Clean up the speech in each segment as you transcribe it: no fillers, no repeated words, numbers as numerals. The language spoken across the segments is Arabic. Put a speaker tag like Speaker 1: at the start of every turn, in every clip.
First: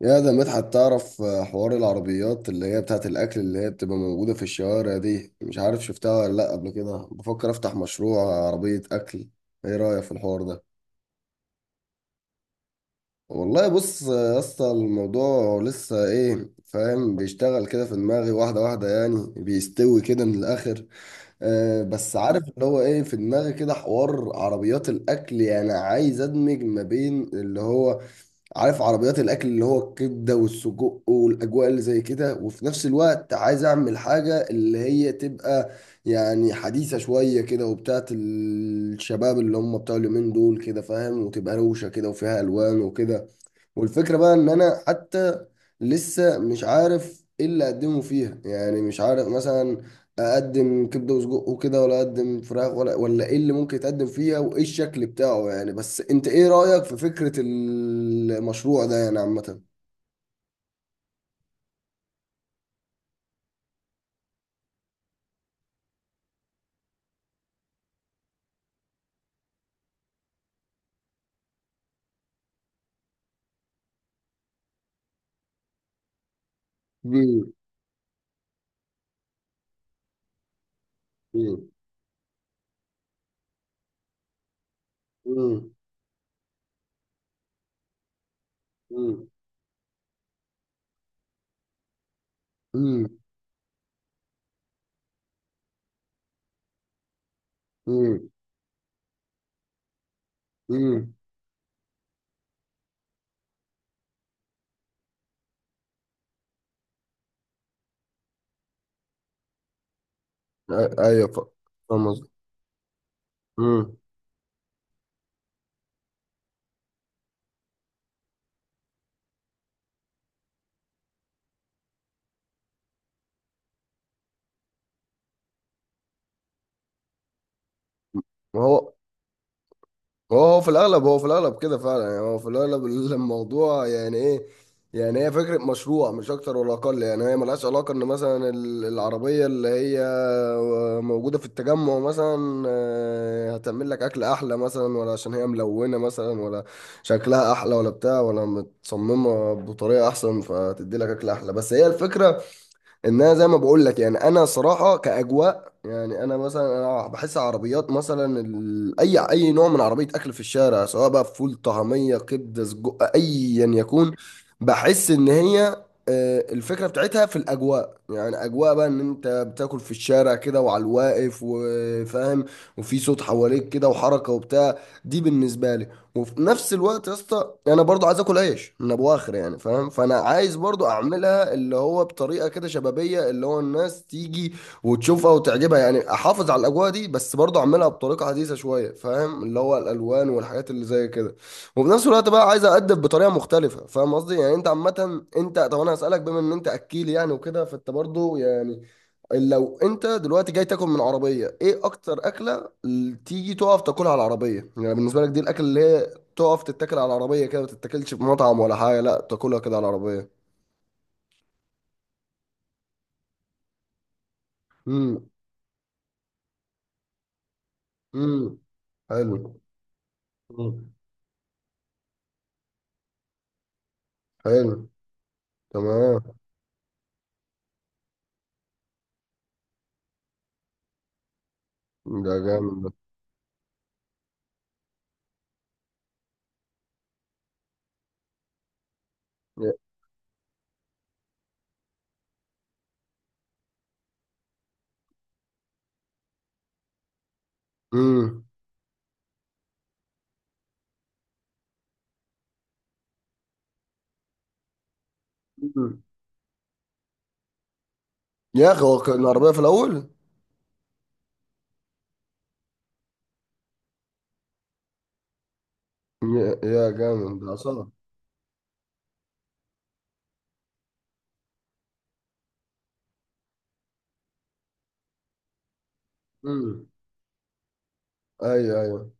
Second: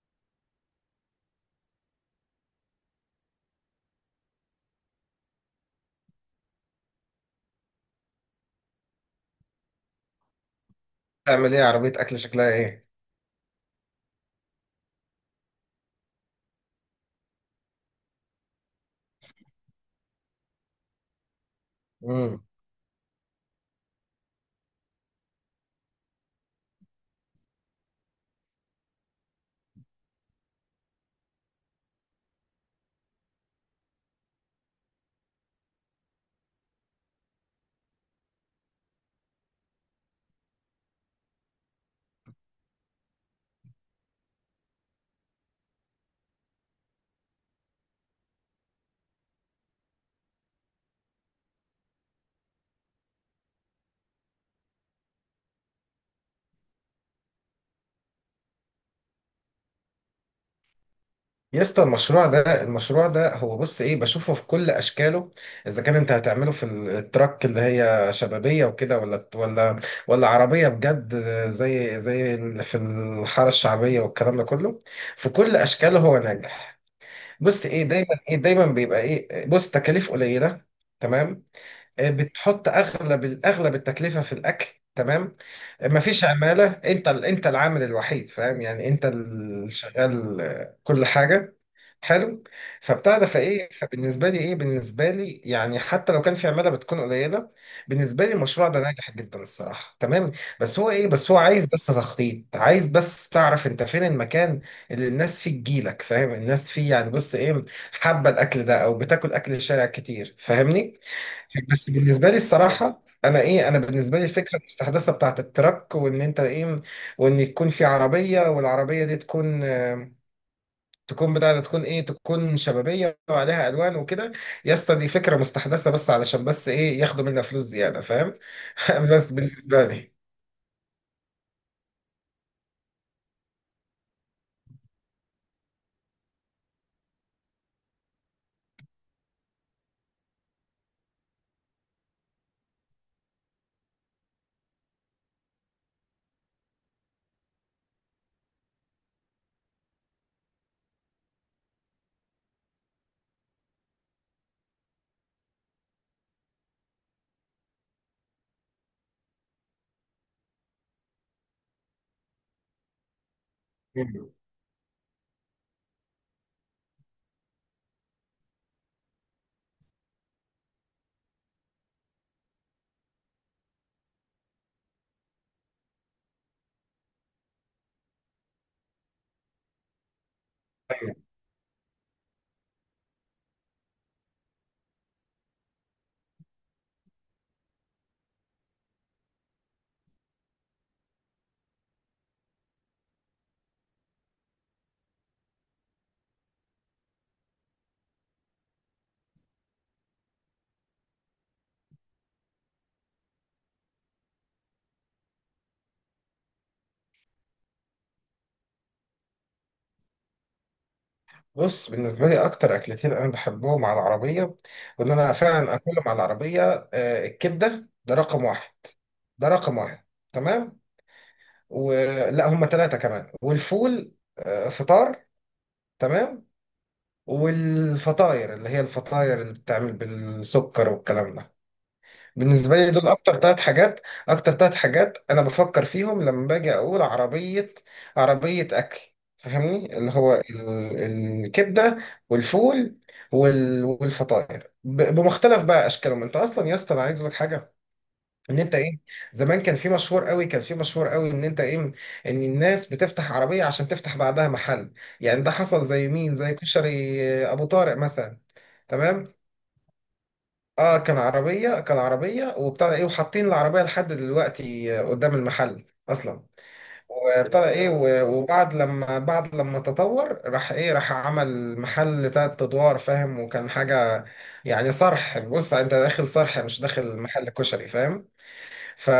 Speaker 1: يا ده مدحت، تعرف، حوار العربيات اللي هي بتاعت الأكل اللي هي بتبقى موجودة في الشوارع دي. مش عارف شفتها ولا لأ قبل كده. بفكر أفتح مشروع عربية أكل. إيه رأيك في الحوار ده؟
Speaker 2: تعمل ايه عربية اكل، شكلها ايه؟
Speaker 1: والله بص يا اسطى، الموضوع لسه فاهم بيشتغل كده في دماغي واحدة واحدة، يعني بيستوي كده من الآخر. بس عارف
Speaker 2: امم
Speaker 1: اللي هو في دماغي كده حوار عربيات الأكل. يعني عايز أدمج ما بين اللي هو... عارف عربيات الاكل اللي هو الكبده والسجق والاجواء اللي زي كده، وفي نفس الوقت عايز اعمل حاجه اللي هي تبقى يعني حديثه شويه كده وبتاعت الشباب اللي هم بتوع اليومين دول كده، فاهم، وتبقى روشه كده وفيها الوان وكده. والفكرة بقى ان انا حتى لسه مش عارف ايه اللي اقدمه فيها. يعني مش عارف مثلا اقدم كبدة وسجق وكده، ولا اقدم فراخ ولا ايه اللي ممكن يتقدم فيها وايه الشكل بتاعه. يعني بس انت ايه رأيك في فكرة المشروع ده يعني عامة؟
Speaker 2: يا اسطى، المشروع ده هو بص ايه بشوفه في كل اشكاله. اذا كان انت هتعمله في التراك اللي هي شبابية وكده، ولا عربية بجد، زي اللي في الحارة الشعبية والكلام ده كله، في كل اشكاله هو ناجح.
Speaker 1: مم.
Speaker 2: بص ايه، دايما بيبقى ايه، بص، تكاليف قليلة، تمام.
Speaker 1: مم.
Speaker 2: بتحط الاغلب التكلفه في الاكل، تمام.
Speaker 1: مم.
Speaker 2: مم. مفيش عماله، انت العامل الوحيد، فاهم؟ يعني انت
Speaker 1: مم.
Speaker 2: اللي شغال كل حاجه، حلو.
Speaker 1: مم.
Speaker 2: فبتاع ده، فايه، فبالنسبه لي ايه بالنسبه لي يعني حتى لو كان في عماله بتكون قليله، بالنسبه
Speaker 1: مم.
Speaker 2: لي المشروع ده ناجح جدا الصراحه، تمام. بس هو ايه
Speaker 1: مم.
Speaker 2: بس هو عايز بس تخطيط، عايز بس تعرف انت فين المكان اللي الناس فيه تجيلك، فاهم؟ الناس فيه يعني بص ايه، حابه الاكل ده او بتاكل اكل الشارع كتير، فاهمني؟
Speaker 1: ايوه.
Speaker 2: بس
Speaker 1: فاهم قصدي.
Speaker 2: بالنسبه لي الصراحه، انا
Speaker 1: مم.
Speaker 2: بالنسبه لي الفكره المستحدثه بتاعت التراك، وان انت ايه، وان يكون في عربيه، والعربيه دي تكون آه، تكون بتاع ده تكون ايه تكون شبابيه وعليها الوان وكده. يا اسطى، دي فكره مستحدثه بس علشان بس ايه، ياخدوا منها فلوس زياده، فاهم؟
Speaker 1: ما هو
Speaker 2: بس بالنسبه لي.
Speaker 1: هو في الاغلب، هو في الاغلب كده فعلا. يعني هو في الاغلب، الموضوع يعني ايه، يعني هي فكره مشروع مش اكتر ولا اقل. يعني هي ملهاش علاقه ان مثلا العربيه اللي هي موجوده في التجمع مثلا هتعمل لك اكل احلى مثلا، ولا عشان هي ملونه مثلا، ولا شكلها احلى ولا بتاع، ولا متصممه بطريقه احسن فتدي لك اكل احلى. بس هي الفكره ان انا، زي ما بقول لك، يعني انا صراحه كاجواء. يعني انا مثلا، انا بحس عربيات مثلا اي نوع من عربيه اكل في الشارع، سواء بقى فول، طعميه، كبده، سجق، ايا يكون،
Speaker 2: مم.
Speaker 1: بحس ان هي الفكره بتاعتها في الاجواء. يعني اجواء بقى ان انت بتاكل في الشارع كده وعلى الواقف، وفاهم، وفي صوت حواليك كده وحركه وبتاع. دي بالنسبه لي. وفي نفس الوقت يا اسطى، انا برضو عايز اكل عيش من ابو اخر، يعني فاهم. فانا عايز برضو
Speaker 2: أيوة.
Speaker 1: اعملها اللي هو بطريقه كده شبابيه، اللي هو الناس تيجي وتشوفها وتعجبها. يعني احافظ على الاجواء دي، بس برضه اعملها بطريقه حديثه شويه، فاهم، اللي هو الالوان والحاجات اللي زي كده. وفي نفس الوقت بقى عايز اقدم بطريقه مختلفه، فاهم قصدي. يعني انت عامه، انت طب انا هسالك، بما ان انت اكيل يعني وكده، فانت برضه يعني، لو انت دلوقتي جاي تاكل من عربيه، ايه اكتر اكله اللي تيجي تقف تاكلها على العربيه؟ يعني بالنسبه لك، دي الاكل اللي هي تقف تتاكل على العربيه كده، ما تتاكلش في مطعم ولا حاجه، لا تاكلها كده على العربيه.
Speaker 2: بص، بالنسبه لي اكتر اكلتين انا بحبهم على العربيه، وان
Speaker 1: امم.
Speaker 2: انا فعلا اكلهم على العربيه. الكبده، ده رقم
Speaker 1: امم.
Speaker 2: واحد، ده
Speaker 1: حلو.
Speaker 2: رقم واحد تمام.
Speaker 1: مم.
Speaker 2: ولا هم ثلاثة، كمان والفول،
Speaker 1: حلو.
Speaker 2: فطار،
Speaker 1: تمام.
Speaker 2: تمام. والفطاير اللي هي الفطاير اللي بتعمل بالسكر والكلام ده.
Speaker 1: ده
Speaker 2: بالنسبة لي
Speaker 1: جامد.
Speaker 2: دول أكتر ثلاث حاجات. أنا بفكر فيهم لما باجي أقول عربية، عربية أكل.
Speaker 1: ده
Speaker 2: فاهمني؟ اللي هو الكبدة، والفول، والفطاير بمختلف بقى أشكالهم. أنت أصلا يا اسطى، أنا عايز أقول لك حاجة،
Speaker 1: امم.
Speaker 2: ان انت ايه، زمان كان في مشهور قوي ان انت ايه، ان الناس بتفتح عربيه عشان تفتح بعدها محل. يعني ده حصل زي مين، زي كشري ابو طارق مثلا،
Speaker 1: يا اخي هو
Speaker 2: تمام.
Speaker 1: كان عربية في الاول.
Speaker 2: اه، كان عربيه وبتاع ده ايه، وحاطين العربيه لحد دلوقتي قدام المحل اصلا.
Speaker 1: يا جامد ده
Speaker 2: وبتاع ده ايه،
Speaker 1: اصلا.
Speaker 2: وبعد لما تطور، راح عمل محل تلات ادوار، فاهم؟ وكان حاجه يعني صرح، بص انت داخل صرح، مش
Speaker 1: امم.
Speaker 2: داخل محل كشري، فاهم؟
Speaker 1: ايوه ايوه.
Speaker 2: ف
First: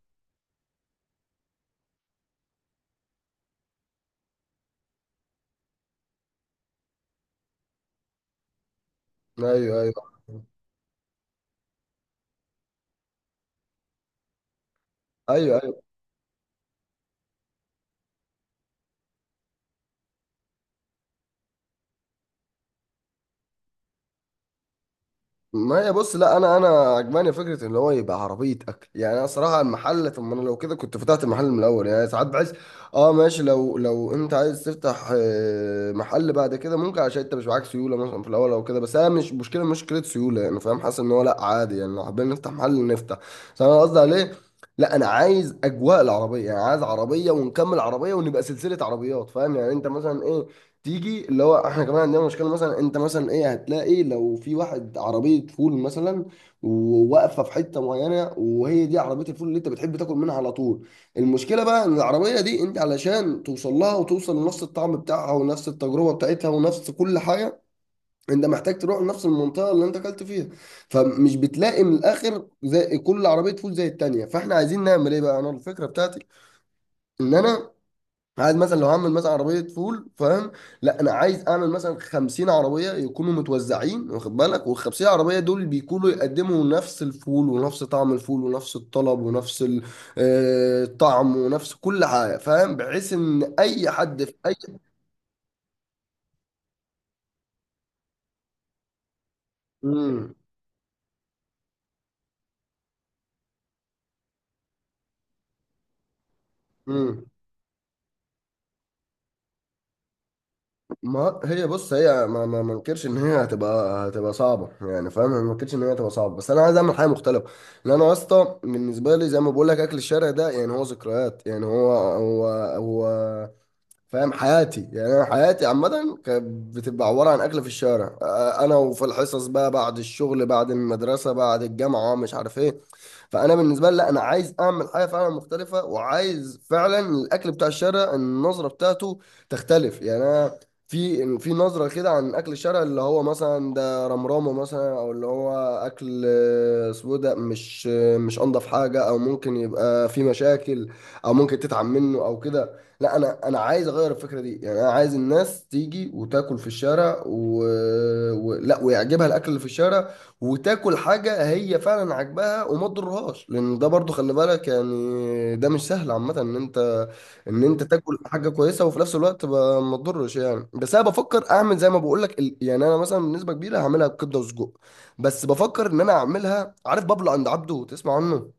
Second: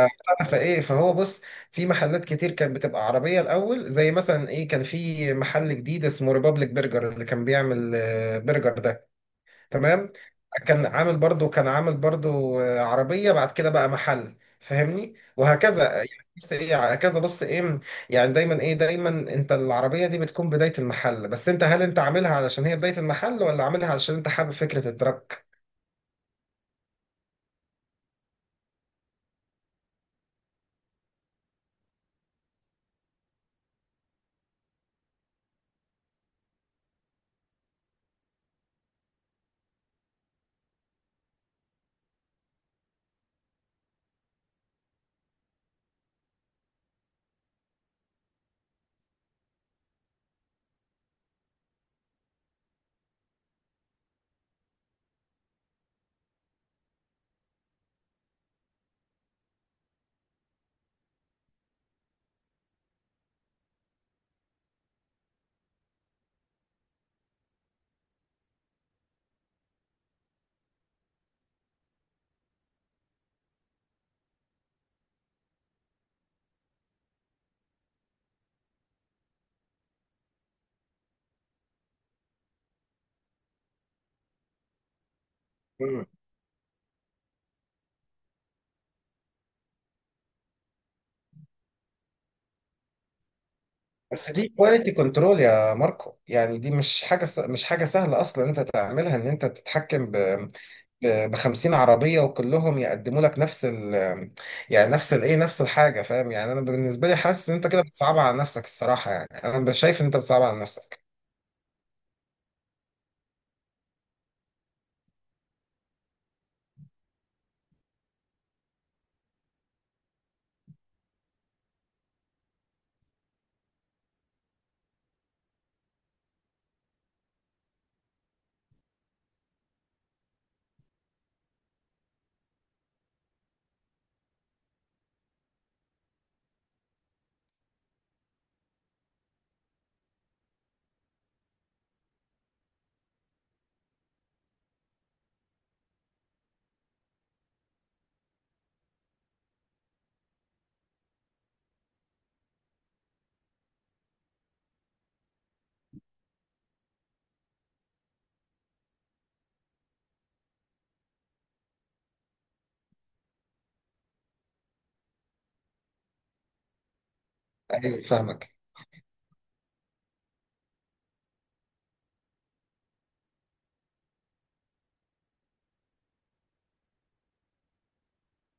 Speaker 2: فايه فهو بص، في محلات كتير كانت بتبقى عربيه الاول. زي مثلا ايه، كان في محل جديد اسمه ريبابليك برجر، اللي كان بيعمل برجر ده،
Speaker 1: ايوه ايوه.
Speaker 2: تمام.
Speaker 1: ايوه.
Speaker 2: كان عامل برضو عربيه، بعد كده بقى محل، فاهمني؟
Speaker 1: أيوه.
Speaker 2: وهكذا يعني. بص ايه، هكذا، بص ايه، يعني دايما انت العربيه دي بتكون بدايه المحل. بس انت هل انت عاملها علشان هي بدايه المحل، ولا عاملها علشان انت حابب فكره الدرك؟
Speaker 1: ما هي بص، لا انا عجباني فكره ان هو يبقى عربيه اكل. يعني انا صراحه المحل، طب ما انا لو كده كنت فتحت المحل من الاول. يعني ساعات بحس، اه ماشي، لو انت عايز تفتح محل بعد كده، ممكن، عشان انت مش معاك سيوله مثلا في الاول او كده. بس انا مش مشكله سيوله يعني، فاهم. حاسس ان هو لا عادي يعني، لو حابين نفتح محل نفتح. بس انا قصدي عليه، لا انا عايز اجواء العربيه. يعني عايز عربيه ونكمل عربيه ونبقى سلسله عربيات، فاهم. يعني انت مثلا ايه تيجي اللي هو احنا كمان عندنا مشكله. مثلا انت مثلا ايه، هتلاقي لو في واحد عربيه فول مثلا، وواقفه في حته معينه، وهي دي عربيه الفول اللي انت بتحب تاكل منها على طول. المشكله بقى ان العربيه دي، انت علشان توصل لها وتوصل لنفس الطعم بتاعها ونفس التجربه بتاعتها ونفس كل حاجه، انت محتاج تروح لنفس المنطقه اللي انت اكلت فيها. فمش بتلاقي من الاخر زي كل عربيه فول زي التانيه. فاحنا عايزين نعمل ايه بقى؟ انا الفكره بتاعتي ان انا عايز مثلا، لو هعمل مثلا عربيه فول، فاهم، لا انا عايز اعمل مثلا 50 عربيه يكونوا متوزعين، واخد بالك، وال 50 عربيه دول بيكونوا يقدموا نفس الفول ونفس طعم الفول ونفس الطلب ونفس الطعم، ونفس كل حاجه، فاهم، بحيث ان اي حد
Speaker 2: بس
Speaker 1: في
Speaker 2: دي
Speaker 1: اي
Speaker 2: كواليتي كنترول يا ماركو، يعني دي مش حاجة سهلة أصلا أنت تعملها، إن أنت تتحكم ب 50 عربية، وكلهم يقدموا لك نفس ال يعني نفس الإيه نفس الحاجة، فاهم؟ يعني أنا بالنسبة لي
Speaker 1: امم.
Speaker 2: حاسس إن أنت كده بتصعبها على نفسك الصراحة، يعني أنا شايف إن أنت بتصعبها على نفسك.
Speaker 1: ما هي بص، هي، ما انكرش ان هي هتبقى، هتبقى صعبه يعني، فاهم. أنا ما انكرش ان هي هتبقى صعبه، بس انا عايز اعمل حاجه مختلفه. لان انا يا اسطى، بالنسبه لي، زي ما بقول لك، اكل الشارع ده يعني هو ذكريات. يعني هو فاهم حياتي. يعني انا حياتي عامه كانت بتبقى عباره عن اكل في الشارع، انا وفي الحصص بقى، بعد الشغل، بعد المدرسه، بعد الجامعه، مش عارف ايه. فانا بالنسبه لي، لا، انا عايز اعمل حاجه فعلا مختلفه. وعايز فعلا الاكل بتاع الشارع، النظره بتاعته تختلف. يعني انا في نظره كده عن اكل الشارع، اللي هو مثلا ده رمرامه مثلا، او اللي هو اكل سودا، مش مش انضف حاجه، او ممكن يبقى في مشاكل، او ممكن تتعب منه، او كده. لا انا، انا عايز اغير الفكره دي. يعني انا عايز الناس تيجي وتاكل في الشارع، لا، ويعجبها الاكل اللي في الشارع، وتاكل حاجه هي فعلا عاجباها وما تضرهاش. لان ده برضو خلي بالك يعني، ده مش سهل عامه ان انت
Speaker 2: أيوه،
Speaker 1: تاكل حاجه
Speaker 2: فاهمك.
Speaker 1: كويسه وفي نفس الوقت ما تضرش يعني. بس انا بفكر اعمل زي ما بقول لك، يعني انا مثلا بنسبه كبيره هعملها بكبده وسجق. بس بفكر ان انا اعملها عارف، بابلو عند عبده، تسمع عنه؟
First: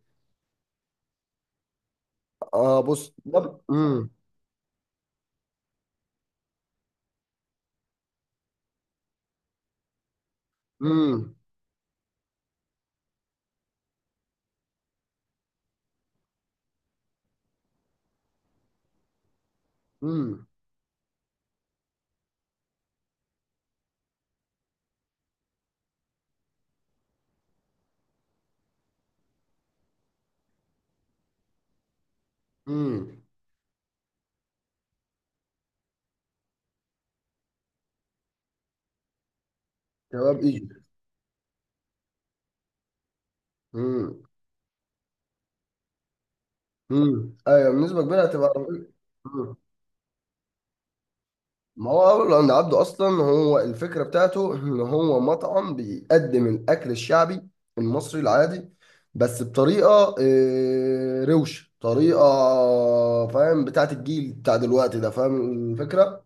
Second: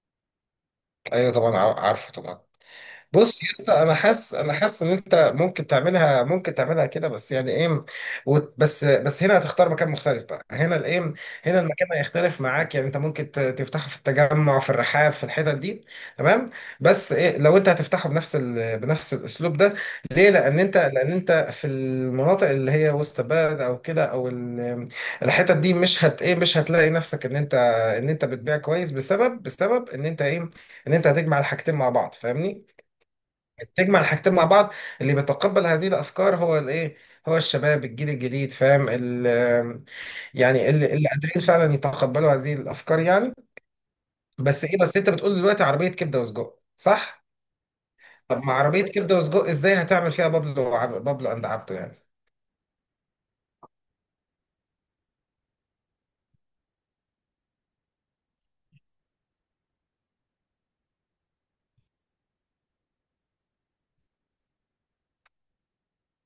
Speaker 2: أيوه طبعا، عارفه طبعا.
Speaker 1: اه بص،
Speaker 2: بص يا اسطى، انا
Speaker 1: امم.
Speaker 2: حاسس انا حاسس ان انت ممكن تعملها كده، بس يعني ايه، بس هنا هتختار مكان مختلف بقى. هنا الايه،
Speaker 1: امم.
Speaker 2: هنا المكان هيختلف معاك، يعني انت ممكن تفتحه في التجمع، في الرحاب، في الحتت دي، تمام. بس إيه، لو انت هتفتحه بنفس الاسلوب ده، ليه؟
Speaker 1: امم.
Speaker 2: لان انت في المناطق اللي هي وسط بلد او كده، الحتت دي، مش هت ايه مش هتلاقي نفسك ان انت بتبيع كويس بسبب ان انت ايه، ان انت هتجمع الحاجتين مع بعض، فاهمني؟
Speaker 1: امم.
Speaker 2: تجمع الحاجتين مع بعض. اللي بيتقبل هذه الافكار هو الايه، هو الشباب، الجيل الجديد، فاهم؟
Speaker 1: كباب ايجي.
Speaker 2: يعني اللي قادرين فعلا يتقبلوا هذه الافكار يعني.
Speaker 1: امم.
Speaker 2: بس ايه، بس انت بتقول دلوقتي عربيه كبده وسجق، صح؟
Speaker 1: امم، ايوه، بنسبه كبيره
Speaker 2: طب
Speaker 1: هتبقى.
Speaker 2: مع عربيه كبده وسجق
Speaker 1: مم.
Speaker 2: ازاي هتعمل فيها بابلو بابلو اند عبده
Speaker 1: ما
Speaker 2: يعني؟
Speaker 1: هو أول عند عبده أصلا، هو الفكرة بتاعته إن هو مطعم بيقدم الأكل الشعبي المصري العادي، بس بطريقة روش، طريقة فاهم بتاعت الجيل بتاع دلوقتي ده، فاهم الفكرة.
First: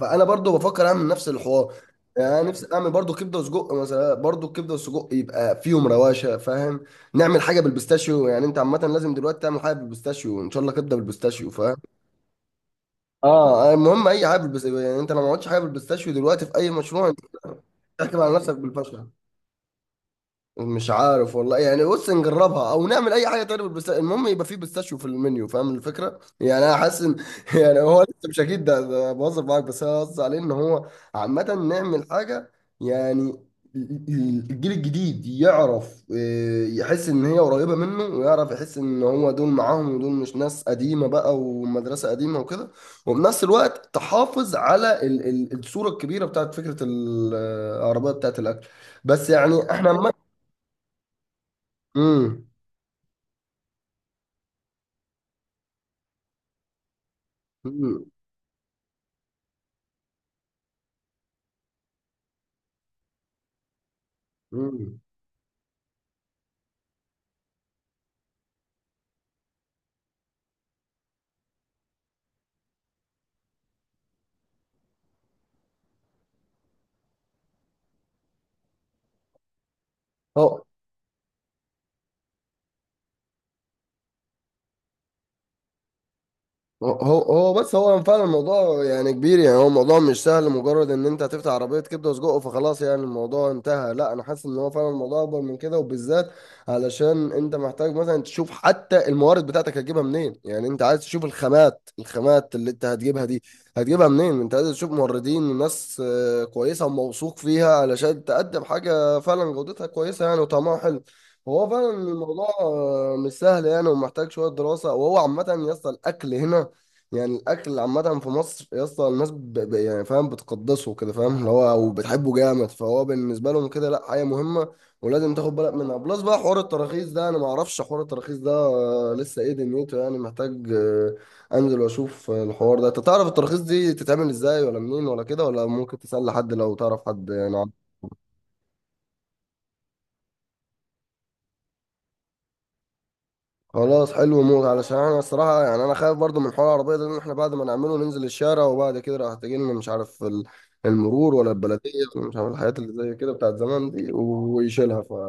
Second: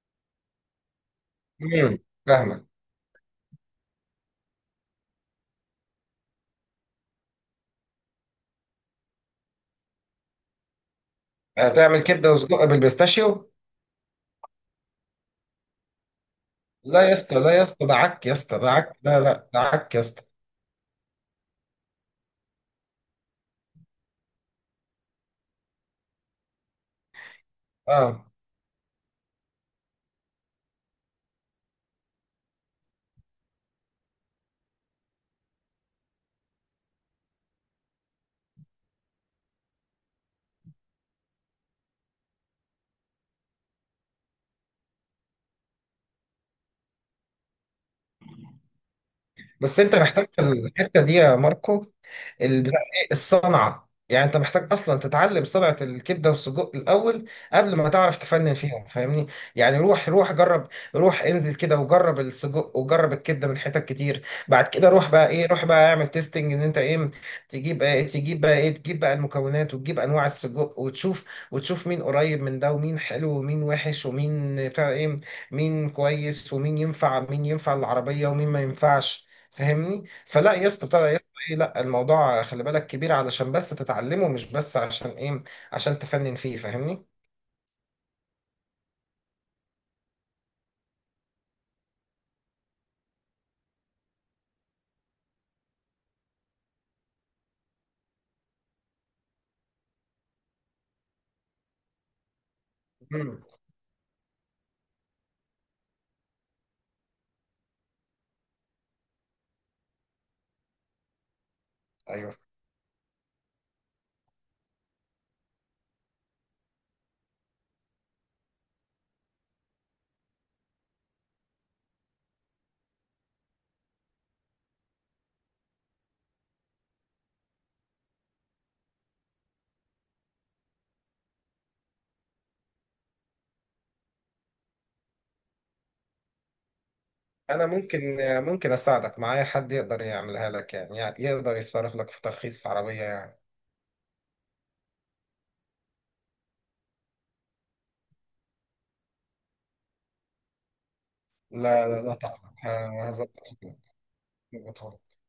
Speaker 1: فأنا برضو بفكر أعمل نفس الحوار.
Speaker 2: امم
Speaker 1: يعني أنا
Speaker 2: فاهمك.
Speaker 1: نفسي أعمل برضو كبدة وسجق مثلا، برضو الكبدة والسجق يبقى فيهم رواشة، فاهم. نعمل حاجة بالبيستاشيو. يعني أنت عامة لازم دلوقتي تعمل حاجة بالبيستاشيو. إن شاء الله كبدة بالبيستاشيو، فاهم.
Speaker 2: هتعمل كبده وسجق بالبيستاشيو؟
Speaker 1: المهم اي حاجه بالبس... يعني انت لو ما عملتش حاجه بالبيستاشيو دلوقتي في اي
Speaker 2: لا
Speaker 1: مشروع،
Speaker 2: يا
Speaker 1: انت
Speaker 2: اسطى، لا يا اسطى، ده
Speaker 1: بتحكم
Speaker 2: عك يا
Speaker 1: على نفسك
Speaker 2: اسطى، ده عك،
Speaker 1: بالفشل.
Speaker 2: لا لا، ده عك يا اسطى.
Speaker 1: مش عارف والله. يعني بص نجربها او نعمل اي حاجه تانية بالبستا، المهم يبقى فيه بيستاشيو في المنيو، فاهم الفكره. يعني انا حاسس ان يعني هو
Speaker 2: اه،
Speaker 1: لسه مش اكيد ده، ده بهزر معاك. بس انا قصدي عليه ان هو عامه نعمل حاجه يعني الجيل الجديد يعرف، يحس ان هي قريبه منه، ويعرف يحس ان هو دول معاهم، ودول مش ناس قديمه بقى، ومدرسه قديمه وكده. وبنفس الوقت تحافظ على الصوره الكبيره بتاعت فكره العربيه بتاعت الاكل. بس يعني
Speaker 2: بس
Speaker 1: احنا
Speaker 2: انت محتاج في الحته دي يا ماركو،
Speaker 1: امم.
Speaker 2: البتاع ايه، الصنعه، يعني انت محتاج اصلا تتعلم صنعه الكبده والسجق الاول قبل ما
Speaker 1: امم.
Speaker 2: تعرف تفنن فيهم، فاهمني؟ يعني روح، روح جرب، روح انزل كده وجرب السجق، وجرب الكبده من حتت كتير. بعد كده
Speaker 1: امم.
Speaker 2: روح بقى اعمل تيستنج، ان انت ايه، تجيب بقى المكونات، وتجيب انواع السجق، وتشوف وتشوف مين قريب من ده، ومين حلو، ومين وحش، ومين بتاع ايه، مين كويس، ومين ينفع مين ينفع العربيه ومين ما ينفعش، فاهمني؟ فلا
Speaker 1: هو
Speaker 2: يا اسطى بتاع ده، يا اسطى ايه لا الموضوع خلي بالك كبير علشان بس تتعلمه، مش بس عشان ايه، عشان تفنن فيه،
Speaker 1: هو
Speaker 2: فاهمني؟
Speaker 1: هو هو بس هو فعلا الموضوع يعني كبير. يعني هو الموضوع مش سهل مجرد ان انت هتفتح عربية كبدة وسجق فخلاص، يعني الموضوع انتهى. لا، انا حاسس ان هو فعلا الموضوع اكبر من كده، وبالذات علشان انت محتاج مثلا تشوف حتى الموارد بتاعتك هتجيبها منين. يعني انت عايز تشوف الخامات، الخامات اللي انت هتجيبها
Speaker 2: مم.
Speaker 1: دي هتجيبها منين. انت عايز تشوف موردين وناس كويسة وموثوق فيها علشان تقدم حاجة فعلا جودتها كويسة يعني وطعمها حلو. هو فعلا
Speaker 2: ايوه،
Speaker 1: الموضوع مش سهل يعني، ومحتاج شوية دراسة. وهو عامة يصل الأكل هنا. يعني الاكل عامه في مصر يا اسطى، الناس يعني فاهم بتقدسه كده، فاهم، اللي هو وبتحبه جامد. فهو بالنسبه لهم كده، لا، حاجه مهمه ولازم تاخد بالك منها. بلس بقى حوار التراخيص ده، انا ما اعرفش حوار التراخيص ده لسه ايه دنيته. يعني محتاج انزل واشوف الحوار ده. انت تعرف التراخيص دي تتعمل ازاي ولا منين ولا كده؟ ولا ممكن تسال حد لو تعرف حد
Speaker 2: انا
Speaker 1: يعني؟
Speaker 2: ممكن اساعدك، معايا حد يقدر يعملها لك يعني, يعني يقدر يصرف لك في ترخيص عربية يعني.
Speaker 1: خلاص حلو موت، علشان انا الصراحه يعني انا خايف برضو من حوار العربيه ده، لان احنا بعد ما نعمله ننزل الشارع وبعد كده راح تجي لنا مش عارف المرور ولا
Speaker 2: لا
Speaker 1: البلديه
Speaker 2: لا لا،
Speaker 1: ولا مش عارف
Speaker 2: تقلق،
Speaker 1: الحاجات اللي
Speaker 2: ه-
Speaker 1: زي كده
Speaker 2: هظبطه
Speaker 1: بتاعت
Speaker 2: لك،
Speaker 1: زمان دي
Speaker 2: هظبطه
Speaker 1: ويشيلها.
Speaker 2: لك.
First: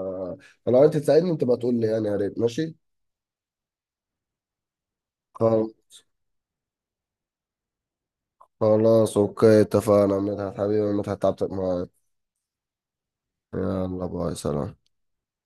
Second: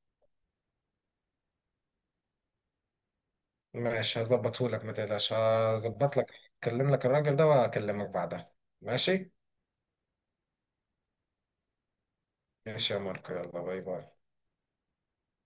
Speaker 1: فلو انت تساعدني انت بقى تقول لي، يعني يا ريت ماشي.
Speaker 2: ماشي، هظبطه لك، ما تقلقش،
Speaker 1: خل-
Speaker 2: هظبط لك، اكلم لك الراجل ده واكلمك بعدها.
Speaker 1: خلاص
Speaker 2: ماشي.
Speaker 1: اوكي، اتفقنا يا مدحت حبيبي، يا مدحت تعبتك معايا.
Speaker 2: ماشي يا ماركو، يلا باي باي.
Speaker 1: يلا باي سلام.